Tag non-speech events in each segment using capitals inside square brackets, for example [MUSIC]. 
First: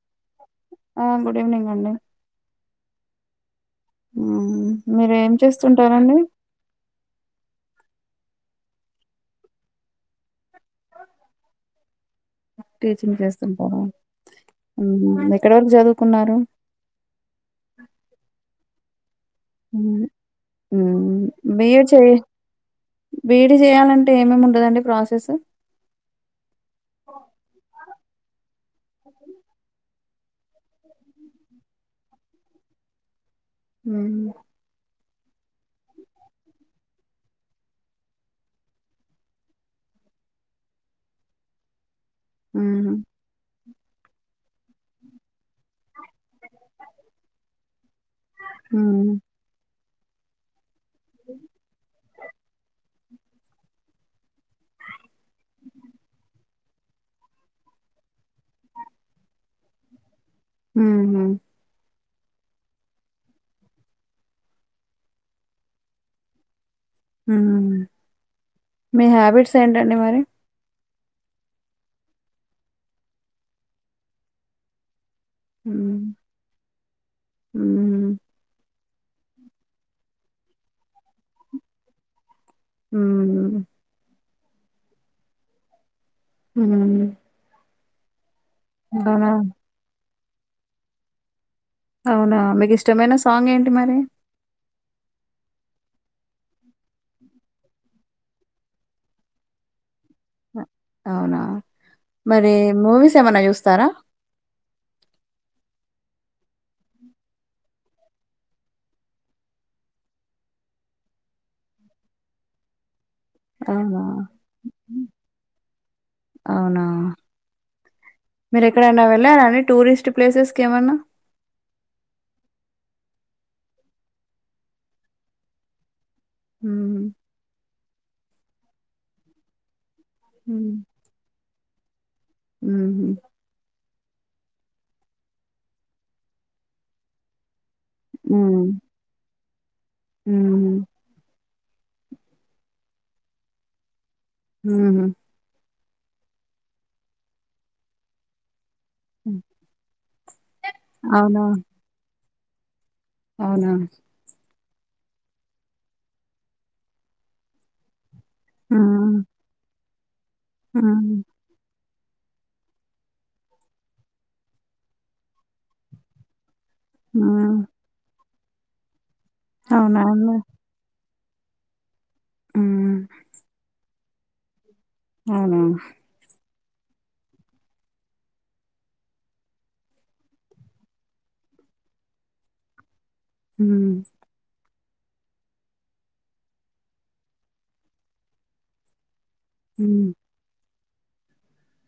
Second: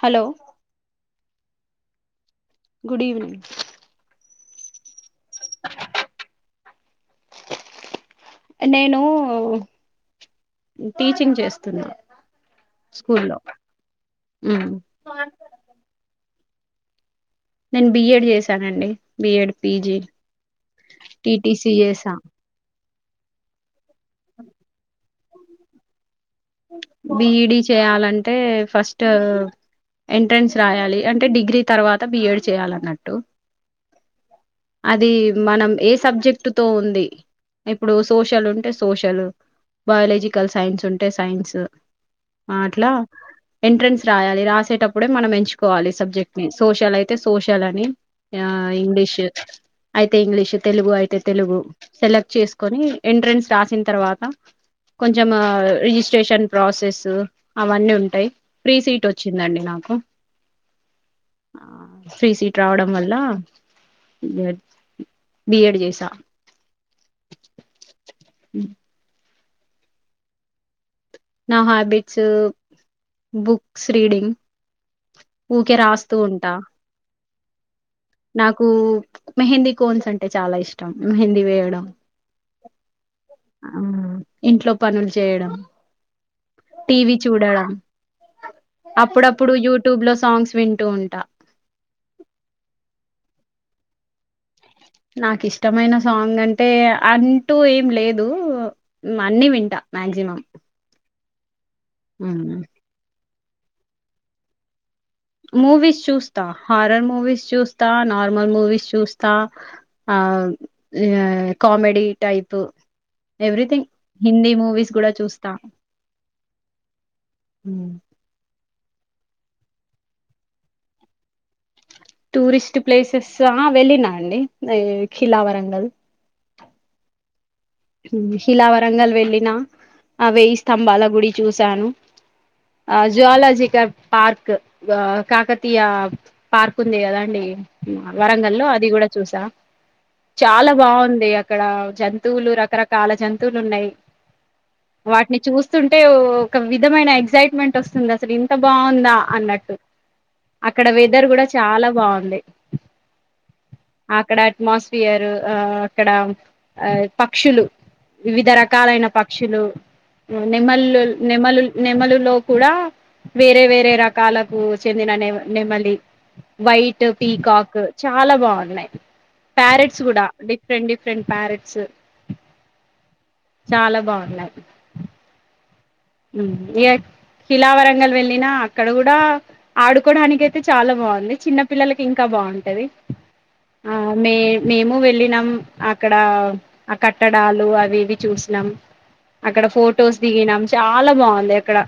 Hello ఆ good evening అండి good evening ఉ మీర్ ఎమ్ చేస్తుంటారండి నేను టీచింగ్ చేస్తున్న టీచింగ్ చేస్తుంటరా ఉహు ఎక్కడ వరకు చదువుకున్నారు. నేను బిఏడ్ చేశానండి B Ed P G T T C చేశా బి ఈ డి చేయాలంటే ఏమేమి ఉంటదండి ప్రాసెసు బి ఈ డీ చేయాలంటే ఫస్టు ఎంట్రెన్స్ రాయాలి అంటే డిగ్రీ తర్వాత బి ఏ డ్ చేయాలన్నట్టు. ము అది మనం ఏ సబ్జెక్ట్ తో ఉంది ఇప్పుడు సోషల్ ఉంటే సోషలు బయాలజికల్ సైన్స్ ఉంటే సైన్సు ఆ అట్లా మ్మ్. ఎంట్రన్స్ రాయాలి రాసేటప్పుడే మనం ఎంచ్ కోవాలి సబ్జెక్ట్ ని సోషల్ అయితే సోషల్ అని ఆ మ్మ్. ఇంగ్లీషు అయితే ఇంగ్లీషు తెలుగు అయితే తెలుగు సెలెక్ట్ చేసుకొని ఎంట్రెన్స్ రాసిన తర్వాత కొంచమ రిజిస్ట్రేషన్ ప్రాసెసు అవన్నీ ఉంటాయి ఫ్రీ సీట్ వచ్చిందండి నా కు ఉ హు త్రీ సీట్ రావడం వల్ల బిఎడ్ చేసా ఉ మీ హ్యాబిట్స్ ఏంటండి మరి నా హ్యాబిట్సు బుక్స్ రీడింగ్ ఊకే మ్మ్. రాస్తూ ఉంటా మ్మ్. నాకు మెహందీ కోన్స్ అంటే చాలా ఇష్టం మెహందీ వేయడం. ఉ ఇంట్లో పనులు చేయడం మ్మ్. టీవీ చూడడం అవునా అప్పుడప్పుడు యూట్యూబ్ లో సాంగ్స్ వింటూ ఉంటా. అవునా మీకు ఇష్టమైన సాంగ్ ఏంటి మరి నాకు ఇష్టమైన సాంగ్ అంటే అంటూ ఎమ్ లేదు అన్ని వింటా. మాక్సిమమ్ అ- అవునా మరి మూవీస్ ఏమన్నా చూస్తారా మూవీస్ చూస్తా హారర్ మూవీస్ చూస్తా నార్మల్ మూవీస్ చూస్తా అ ఆ కామెడి టైప్ ఎవ్రీథింగ్ అవునా హిందీ మూవీస్ కూడా చూస్తా అవునా మీరె ఎక్కడైనా వెళ్ళారండి టూరిస్ట్ ప్లేసెస్ కి ఏమన్నా టూరిస్ట్ ప్లేసెస్ ఆ వెళ్ళినా అండి ఖిలా వరంగల్ హ్మ్మ్ హీలావరంగల్ వెళ్ళిన అ వేయి స్తంభాల గుడి చూశాను ఆ ఉహు జ్వాలాజిక పార్క్ కాకతీయ పార్క్ ఉంది కదా అండి వరంగ లో ఉహు అది కూడా చూసా చాలా బాగుంది అక్కడ జంతువులు రక్ రకరకాల జంతువులు ఉన్నాయి ఉహు వాటిని చూసి వస్తుంటే ఒక విధమైన ఎగ్సైట్మెంట్ వస్తుంది అసలు ఇంత బాగుందా అన్నట్టు అక్కడ వెదర్ అవునా కూడా చాలా బాగుంది అవునా మాస్ఫియర్ ఆ అక్కడ ఆ పక్షులు వివిధ ఆ రకాలైన పక్షులు ఆ నెమలు నెమ్మలు నెమలులో కూడా వేరే వేరే రకాలకు చెందిన నె నెమలి వైట్ పీకాక్ చాలా బాగున్నాయి ఆ అవునా ప్యారెట్స్ కూడా అండి డిఫరెంట్ డిఫె డిఫరెంట్ పరెట్స్ అ చాలా బాగున్నాయి అవునా ఏ కిలావరంగల్ వెళ్ళిన అక్కడ కూడా ఆడుకోడానికి అయితే చాలా బాగుంది చిన్న పిల్లలకి ఇంకా బాగుంటది ఉమ్ ఆ మీ మేము వెళ్ళినం అక్కడ ఆ కట్టడాలు అవి ఇవి చూసినాం అక్కడ ఉమ్ ఫొటోస్ దిగినాం చాలా బాగుంది అక్కడ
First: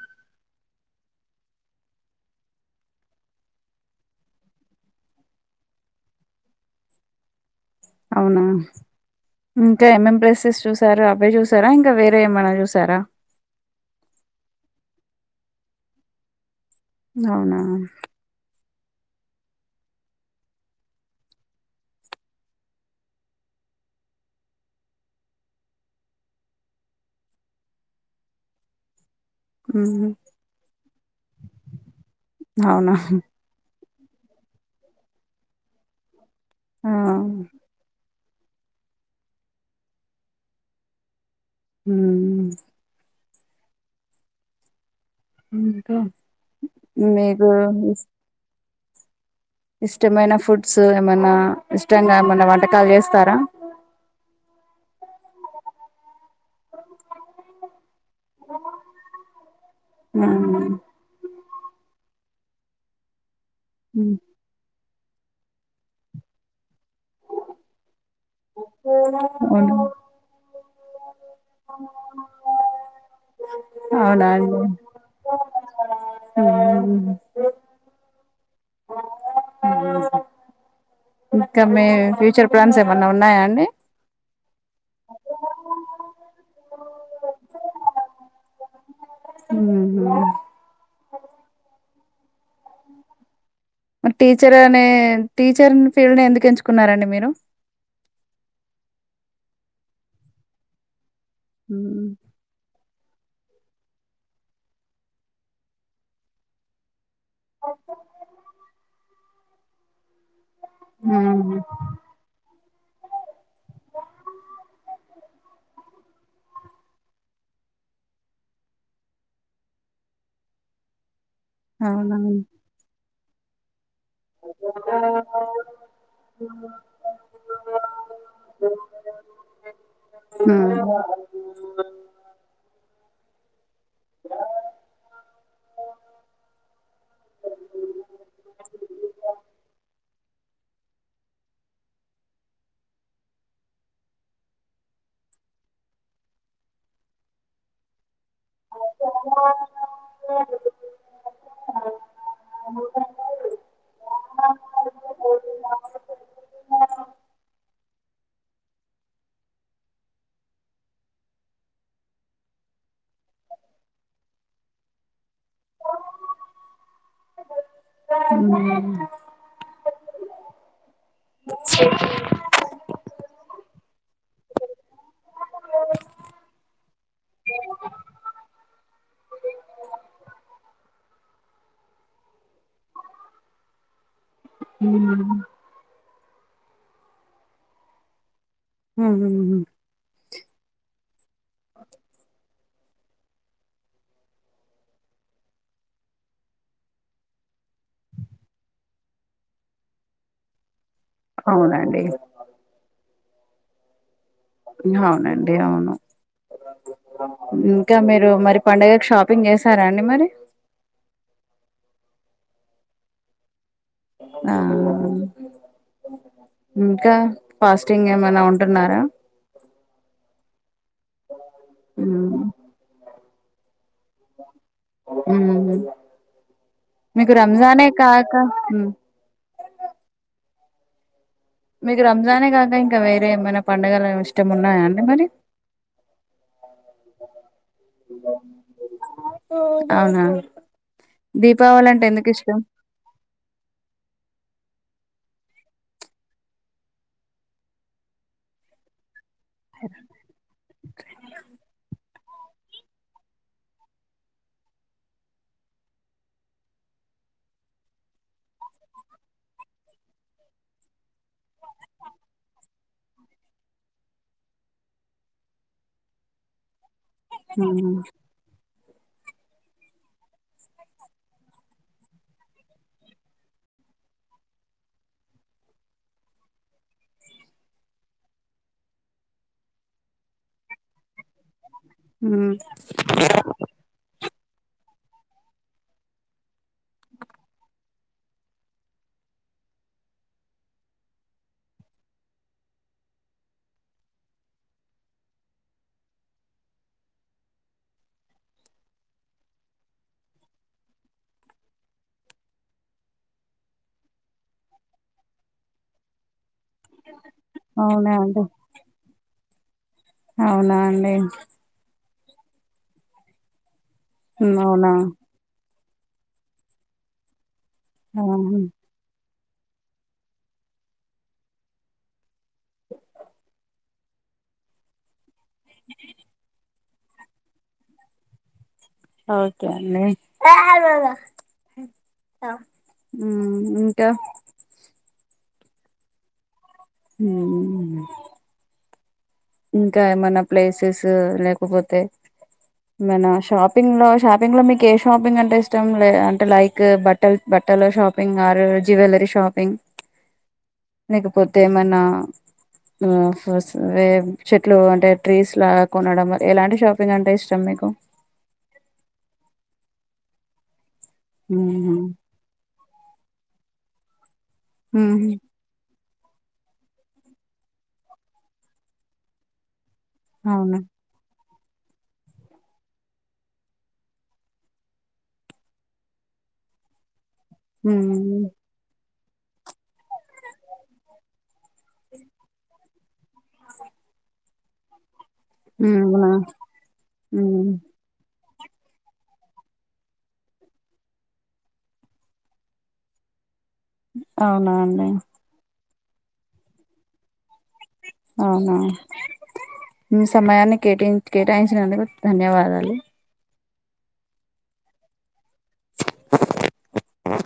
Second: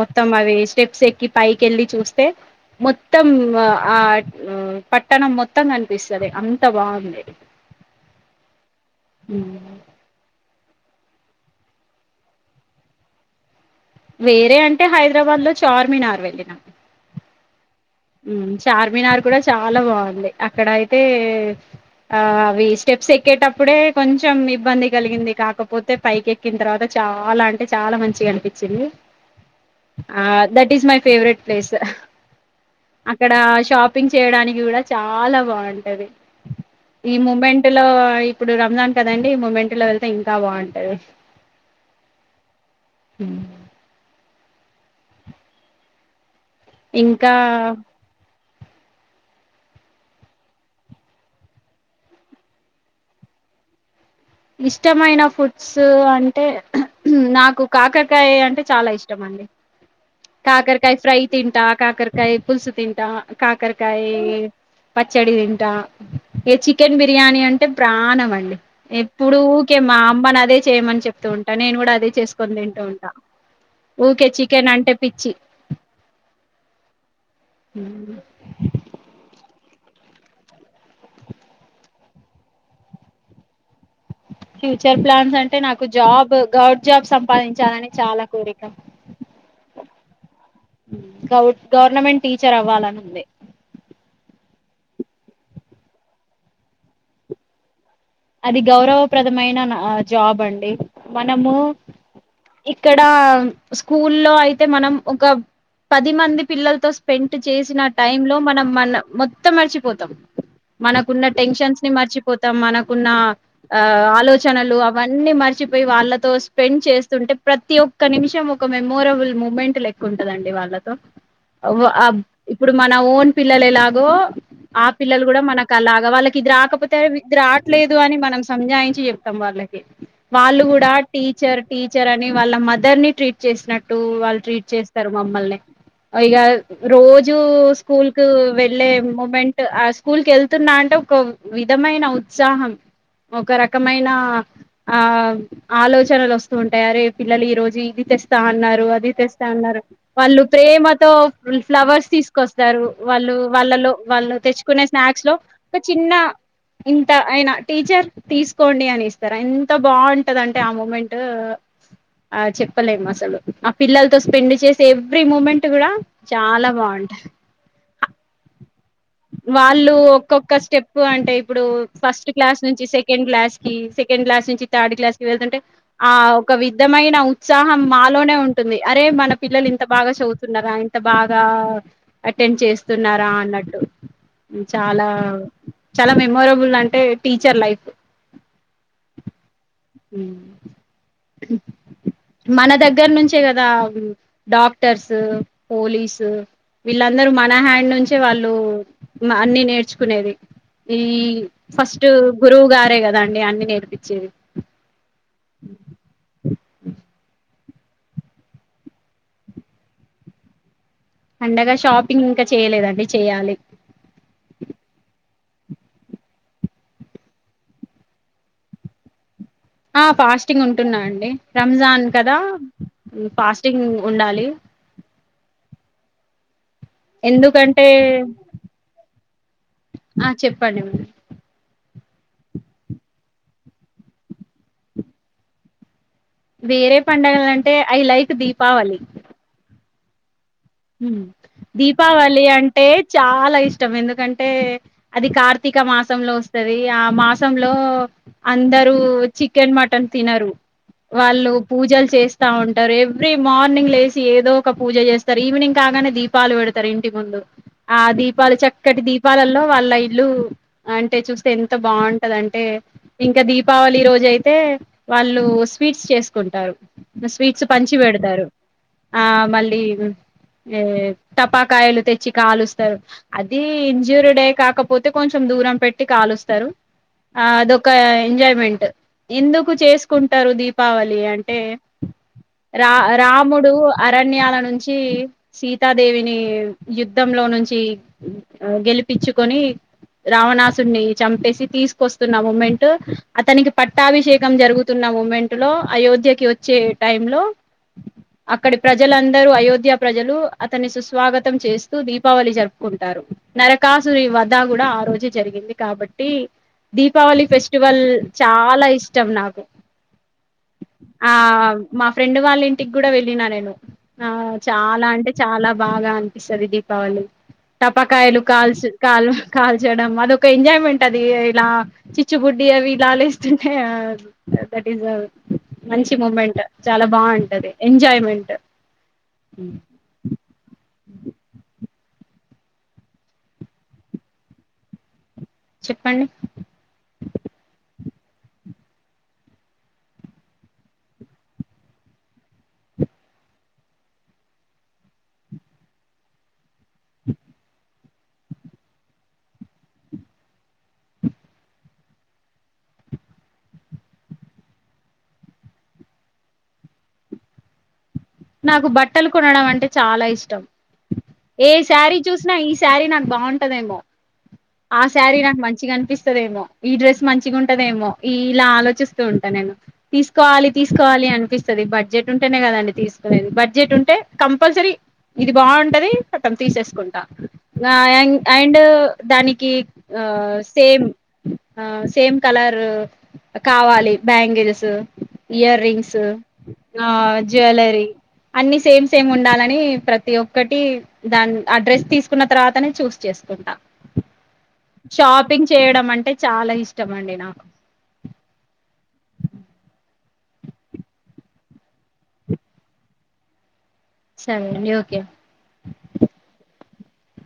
మొత్తం అవి స్టెప్స్ ఎక్కి పైకి వెళ్ళి చూస్తే మొత్తం ఆ పట్టణం మొత్తం కనిపిస్తుంది అంత బాగుంది అవునా ఇంకా ఎంఎం ప్రెసెస్ చూసారా అవే చూసారా ఇంకా వేరే ఏమైన చూసారా వేరే అంటే హైదరాబాద్ లో చార్మినార్ వెళ్ళిన అవునా చార్మినార్ కూడా చాలా బాగుంది అక్కడ అయితే. ఆ అవి స్టెప్స్ ఎక్కేటప్పుడే కొంచెం ఇబ్బంది కలిగింది కాకపోతే పైకి ఎక్కిన తర్వాత.. చాలా అంటే చాలా మంచిగా అనిపించింది. ఉహు ఆ that is my favourite place. అవునా.. ! అక్కడ షాపింగ్ చేయడానికి కూడా చాలా బాగుంటది ఆ ఈ మూమెంట్ లో. ఇప్పుడు రంజాన్ కదండి మూమెంట్లో వెళ్తే ఇంకా బాగుంటది హ్మ్మ్ హ. ఇంకా మీకు ఇష్టమైన ఫుడ్స్ ఏమన్నా ఇష్టంగా ఏమన్నా వంటకాలు చేస్తారా ఇష్టమైన ఫుడ్స్ అంటే నాకు కాకర్ కారకాయ అంటే చాలా ఇష్టం అండి అవును కాకరకాయ ఫ్రై తింటా కాకరకాయ. పుల్సు తింటా కాకరకాయి పచ్చడి తింటా ఈ చికెన్ బిర్యానీ అంటే ప్రాణం అండి ఎప్పుడు ఊరికే మా అమ్మని అదే చేయమని చెప్తూ ఉంటా నేను కూడా అదే చేసుకని తింటూ ఉంటా. ఊకే చికెన్ అంటే. పిచ్చి హం.. హమ్. హ.. ఇంకా మీ ఫ్యూచర్ ప్లాన్స్ ఏమన్నా ఉన్నాయా అండి. ఫ్యూచర్ ప్లాన్స్ అంటే నాకు జాబ్ గవడ్ జాబ్ సంపాదించాలని చాలా కోరిక. మ్మ్. గ గవర్నమెంట్ టీచర్ అవ్వాలని ఉంది. మరి టీచర్ అనే టీచర్ ఫీల్డ్ ఎందుకు ఎంచుకున్నారండి మీరు. అది గౌరవప్రదమైన జాబ్ అండి మనము... మ్మ్. ఇక్కడ స్కూల్లో అయితే మనం ఒక పది మంది పిల్లలతో.. స్పెంట్ చేసిన టైమ్ లో మనం మన మొత్తం మర్చిపోతాం. మనకున్న మ్మ్. టెన్షన్స్ ని మర్చిపోతాం మనకు. ఉన్న ఆ ఆలోచనలు అవన్నీ మర్చిపోయి వాళ్ళతో స్పెండ్ చేస్తుంటే ప్రతి ఒక్క. ఒక్క నిమిషం ఒక మెమోరబుల్ మూమెంట్ లెకు ఉంటదండి వాళ్ళతో. అవునా మ్మ్. ఇప్పుడు మన ఓన్ పిల్లలు ఎలా. గో.. ఆ పిల్లలు కూడా మనకు అలాగా వాళ్ళకి ఇదిరు రాకపోతే ఇది. లేదు అని మనం సంజాయించి చెప్తాం వాళ్ళకి వాళ్ళు కూడా మ్మ్. టీచర్ టీచర్ అని వాళ్ళ. మదర్ ని ట్రీట్ చేసినట్టు వాళ్ళు ట్రీట్ చేస్తారు మమ్మల్ని. ఈగ రోజూ స్కూల్ కు వెళ్ళలే మూమెంట్ ఆ స్కూల్ కి వెళ్తున్నా అంటే. ఒక విధమైన ఉత్సాహం ఒక రకమైన. ఆ ఆలోచనలు వస్తూ ఉంటాయా రే పిల్లలు ఈ రోజు ఇది తె. స్తాన్నారు అది తెస్తా ఉన్నారు వాళ్ళు ప్రేమతో ఫ్లవర్స్ తీసుకొస్తారు వాళ్ళు. వాళ్ళలో వాళ్ళు తెచ్చుకునే స్నాక్స్ లో ఒక చిన్న. ఇంత అయినా టీచర్ తీసుకోండి అని ఇస్తారా ఎంత బాగుంటదింటే ఆ మూమెంట్. ఆ చెప్పలేము అసలు ఆ పిల్లలతో స్పెండ్ చేసే ఎవ్రీ మూమెంట్ కూడా చాలా బాగుంటాయి. ఊ వాళ్ళు ఒక్కొక్క స్టెప్ అంటే ఇప్పుడు ఫస్ట్ క్లాస్ నుంచి సె. సెకండ్ క్లాస్ కి సెకండ్ క్లాస్ నుంచి థర్డ్ క్లాస్ కి వెతుంటే ఆ ఒక విధమైన ఉత్సాహం. అలోనే ఉంటుంది అరే మన పిల్లలు ఇంత బాగా చదువుతున్నారా ఇంత బాగా అటెండ్ చేస్తున్న.. రా అన్నట్టు చాలా మ్మ్. చాలా మెమొరబుల్ అంటే టీచర్ లైఫ్... హ. మన దగ్గర నుంచే కదా డాక్టర్స్ పోలీసు... వీళ్ళందరూ మన హ్యాండ్ నుంచే వాళ్ళు అన్ని నేర్చుకునేది... ఈ అవునండి ఫస్ట్ గురువు గారే కదా అండి అన్ని నేర్పిచ్చేది అవునండి అవును ఇంకా మీరు మరి పండుగకి షాపింగ్ చేసారా అండి మరి అండగా షాపింగ్ ఇంకా చేయలేదండి చెయాలి ఆ ఇంకా ఫాస్టింగ్ ఏమైనా ఉంటున్నారా ఆ ఫాస్టింగ్ ఉంటున్నా అండి రంజాన్ కదా ఫాస్టింగ్ ఉండాలి ఆ ఎందుకంటే కాక హ్మ్. ఆ చెప్పండి మె మీకు రంజానే కాక ఇంకా వేరే ఏమైనా పండుగలు ఇష్టం ఉన్నాయా అండి మరి వేరే పండగల అంటే ఐ లైక్ దీపావళి అవునా అంటే ఎందుకు దీపావళి ఇష్టం అంటే చాలా ఇష్టం ఎందుకంటే అది కార్తీక మాసంలో వస్తుంది ఆ మాసంలో అందరూ చికెన్ మటన్ తినరు వాళ్ళు పూజలు చేస్ ఇస్తా ఉంటారు ఎవ్రీ మార్నింగ్ లేసి ఏదో ఒక పూజ చేస్తారు ఈవినింగ్ కాగానే దీపాలు పెడతారు ఇంటి ముందు ఆ దీపాలు చక్కటి దీపాలలో వాళ్ళ ఇల్లు అంటే చూస్తే ఎంత బాగుంటది అంటే ఇంకా దీపావళి రోజు అయితే వాళ్ళు వా స్వీట్స్ చేసుకుంటారు స్వీట్స్ పంచి హ్మ్. పెడతారు ఆ మళ్ళీ ఏ టపాకాయలు తెచ్చి కలుస్తారు అది ఇంజూరిడే కాకపోతే కొంచ్ కొంచెం దూరం పెట్టి కాలుస్తారు ఆ అదొక ఎంజాయ్మెంట్ ఎందుకు చేసుకుంటారు దీపావళి అంటే హ్మ్. రా రాముడు అరణ్యాల నుంచి సీతాదేవిని యుద్ధంలో నుంచి గెలిపించుకొని రావణాసుడిని చంపేసి తీసుకొస్తున్న మమెంట్ అతనికి పట్టాభిషేకం జరుగుతున్న మూమెంట్ లో అయోధ్యకి వచ్చే టైం లో అక్కడి ప్రజలందరూ అయోధ్య ప్రజలు అతన్ని సుస్వాగతం చేస్తూ దీపావళి జరుపుకుంటారు నరకాసురి వ తా కూడా ఆ రోజు జరిగింది కాబట్టి దీపావళి ఫెస్టివల్ అవునా అండి చాలా ఇష్టం నాకు అవునా అండి ఆ మా ఫ్రెండ్ వాళ్ళ ఇంటికి కూడా వెళ్ళిన నేను ఆ హ్మ్. అవునా చాలా అంటే చాలా బాగా అనిపిస్తది దీపావళి ఆహా! టపాకాయలు కాల్చు కాలు కాల్చయడం అదొ ఒక ఎంజాయ్మెంట్ అది ఇలా చిచ్చుబుడ్డి అవి ఇలా లేస్తుంటే దట్ ఈస్ మంచి మూమెంట్ చాలా బాగుంటది ఎంజాయ్మెంట్ ఓకే అండి ఇంకా చెప్పండి ఉ ఇంకా ఏమైన ప్లేసెస్ లేకపోతే మనా షాపింగ్ లో షాపింగ్ లో మీకు ఏ షాపింగ్ అంటే ఇష్టం లే అంటే లైక్ బట్టల్ బట్ పట్టలో షాపింగ్ ఆరు జువెలరి షాపింగ్ లేకపోతే ఏమన్నా ఆ [UNINTELLIGIBLE] చెట్లు అంటే ట్రీస్ లా కొనడం ఎలాంటి షాపింగ్ అంటే ఇష్టం మీకు నాకు బట్టలు కొనడం అంటే చాలా ఇష్టం ఏ ఉహు శారీ చూసినా ఈ శారీ నాకు బాగుంటదేమో ఆ ఉహు శారీ నాకు మంచిగా అనిపిస్తుంది తదేమో ఈ డ్రెస్ మంచిగా ఉంటదేమో ఈ ఇలా ఆలోచిస్తూ ఉంటా నేను తీసుకోవాలి అవునా తీసుకోవాలి అనిపిస్తుంది బడ్జెట్ ఉంటేనే కదండి తీసు బడ్జెట్ ఉంటే కంపల్సరీ ఇది బాగుంటది కతం తీసేసుకుంటా ఆ అన్ ఉమ్ అండ్ దానికి ఆ సేమ్ ఆ సేమ్ కలర్ కావాలి బ్యాంగిల్స్ ఇయర్ రింగ్స్ అవునా ఆ ఉమ్ జువెలరి అన్ని సేమ్ సేమ్ ఉండాలని ప్రతి ఒక్కటి దాని ఆ డ్రెస్ తీసుకున్న తర్వాతనే చూస్ తీసుకుంటా అవునా అండి ఉమ్ అంటే చాలా ఇష్టం అండి నాకు అవునా మీ సమయాన్ని కేటాయి కేటాయించినందుకు ధన్యవాదాలు సరే అండి ఓకే ఆఓ